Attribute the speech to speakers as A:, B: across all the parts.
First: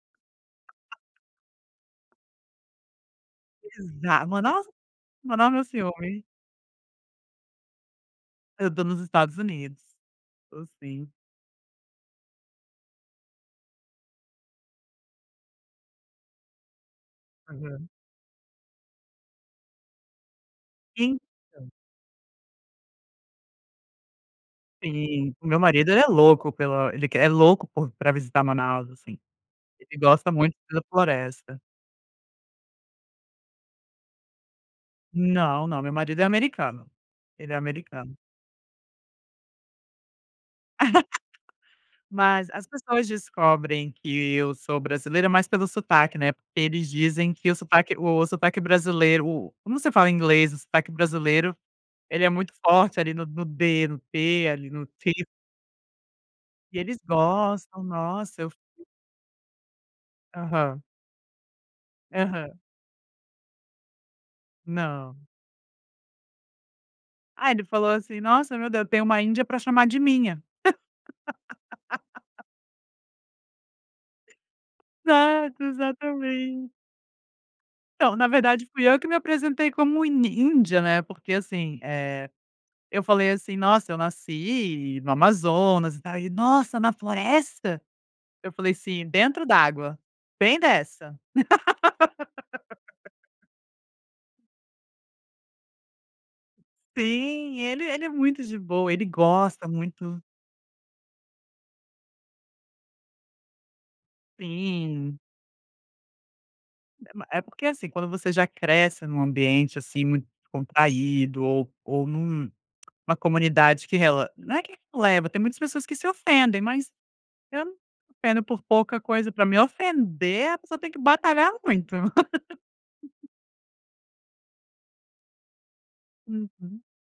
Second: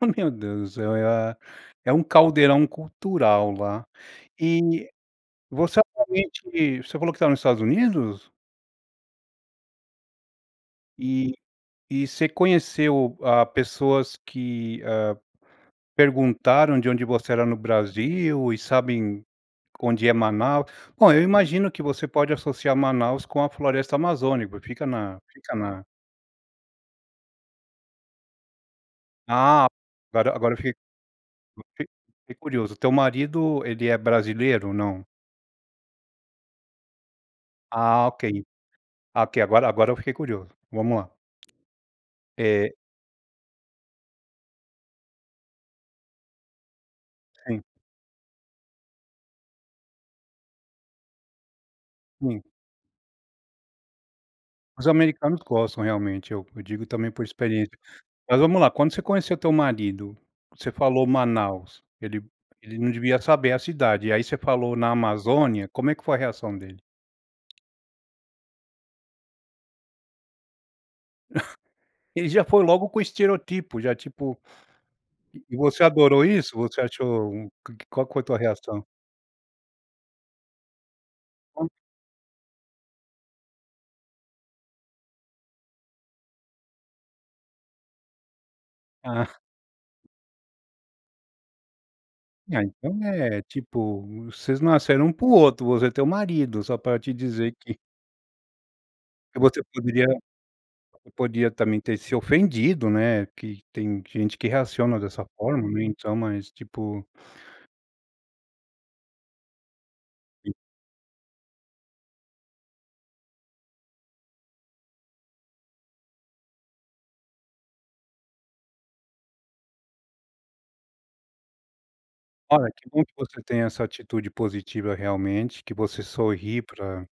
A: Oh meu Deus, é a é um caldeirão cultural lá.
B: Exa ma nossa,
A: E,
B: manda
A: você
B: nesse homem.
A: atualmente, você falou que está no Estados Unidos?
B: Eu estou nos Estados Unidos, estou sim.
A: E e você conheceu, hã, pessoas que, hã, perguntaram de onde você era no
B: Aham.
A: Brasil, e sabem onde é Manaus? Bom, eu
B: Então
A: imagino que você pode associar Manaus com a floresta amazônica, fica na
B: Sim, o
A: fica
B: meu
A: na
B: marido ele é louco pela ele é louco por para visitar Manaus, assim.
A: Ah,
B: Ele gosta
A: agora agora
B: muito
A: eu fique
B: da floresta.
A: eu fi fiquei curioso, teu marido ele é brasileiro, não.
B: Não, não, meu marido é americano, ele é
A: Ah
B: americano.
A: ok, ok, agora agora eu fiquei curioso, vamos lá.
B: Mas as
A: Eh
B: pessoas descobrem que eu sou brasileira mais pelo sotaque, né, porque eles dizem que o
A: Sim.
B: sotaque o sotaque brasileiro, como você fala inglês, o sotaque brasileiro, ele é
A: Sim.
B: muito forte ali no no d no t ali no
A: Os
B: t.
A: americanos gostam realmente, eu eu
B: E
A: digo
B: eles
A: também por experiência,
B: gostam,
A: mas
B: nossa eu f
A: vamos lá: quando você conheceu teu marido, você
B: Aham.
A: falou Manaus, ele
B: Aham.
A: ele não devia saber a cidade, e aí você falou na
B: Não.
A: Amazônia, como é que foi a reação dele?
B: Ah, ele falou assim: "Nossa meu Deus, tem uma Índia para chamar de minha".
A: Ele já foi logo com o estereótipo já tipo e
B: Certo,
A: você adorou isso?
B: exatamente.
A: Você achou qual que
B: Então,
A: foi a
B: na
A: tua
B: verdade
A: reação?
B: fui eu que me apresentei como in índia, né, porque
A: Onde
B: assim, eh, falei assim: "Nossa, eu nasci no Amazonas e tal." e ele: "Nossa, na floresta." Eu falei assim:
A: Hã.
B: "Dentro d'água, bem dessa."
A: Ah, então é, tipo, vocês nasceram um para o outro, você é teu marido, só para te dizer
B: Sim,
A: que
B: ele ele é muito de boa, ele
A: Você
B: gosta
A: poderia
B: muito.
A: você podia também ter se ofendido, né, que tem gente que reaciona
B: Sim.
A: dessa forma, né, então, mas tipo
B: É ma é porque, assim, quando você já cresce em um ambiente assim muito
A: E
B: descontraído ou ou em um, uma comunidade que rele não é que releva, tem muitas pessoas que se ofendem, mas eu não me ofendo por pouca coisa, para me ofender a pessoa tem que batalhar muito.
A: Olha, que bom que você tenha essa atitude positiva realmente, que você sorri
B: Uhum.
A: para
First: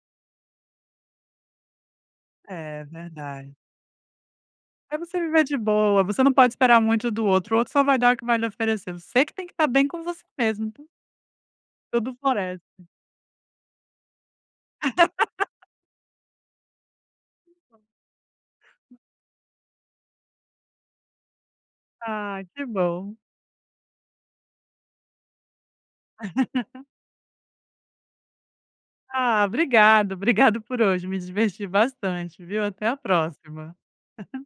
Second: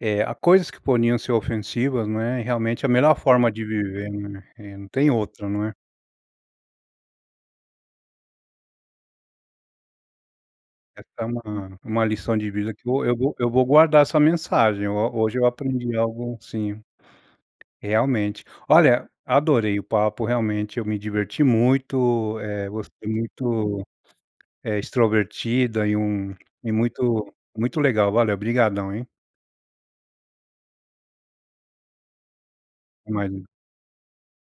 A: eh, a coisas que poderiam ser ofensivas, né, e
B: É,
A: realmente é a melhor forma
B: verdade.
A: de viver, né, e não
B: É,
A: tem
B: você viver
A: outra,
B: de
A: não é.
B: boa, você não pode esperar muito do outro, o outro só vai dar o que vai lhe oferecer, você que tem que estar bem com você mesmo, então
A: Essa é uma uma
B: Tudo
A: lição de vida que
B: floresce.
A: eu vou eu vou eu vou guardar essa mensagem. Ho eu hoje eu aprendi algo sim realmente.
B: [unintelligible]
A: Olha, adorei o papo, realmente eu me diverti muito,
B: Ah, que
A: eh, você é
B: bom.
A: muito, eh, extrovertida e um e muito muito legal, valeu obrigadão, hein.
B: Ah, obrigada, obrigada por hoje, me diverti bastante, viu, até a
A: Até mais então.
B: próxima.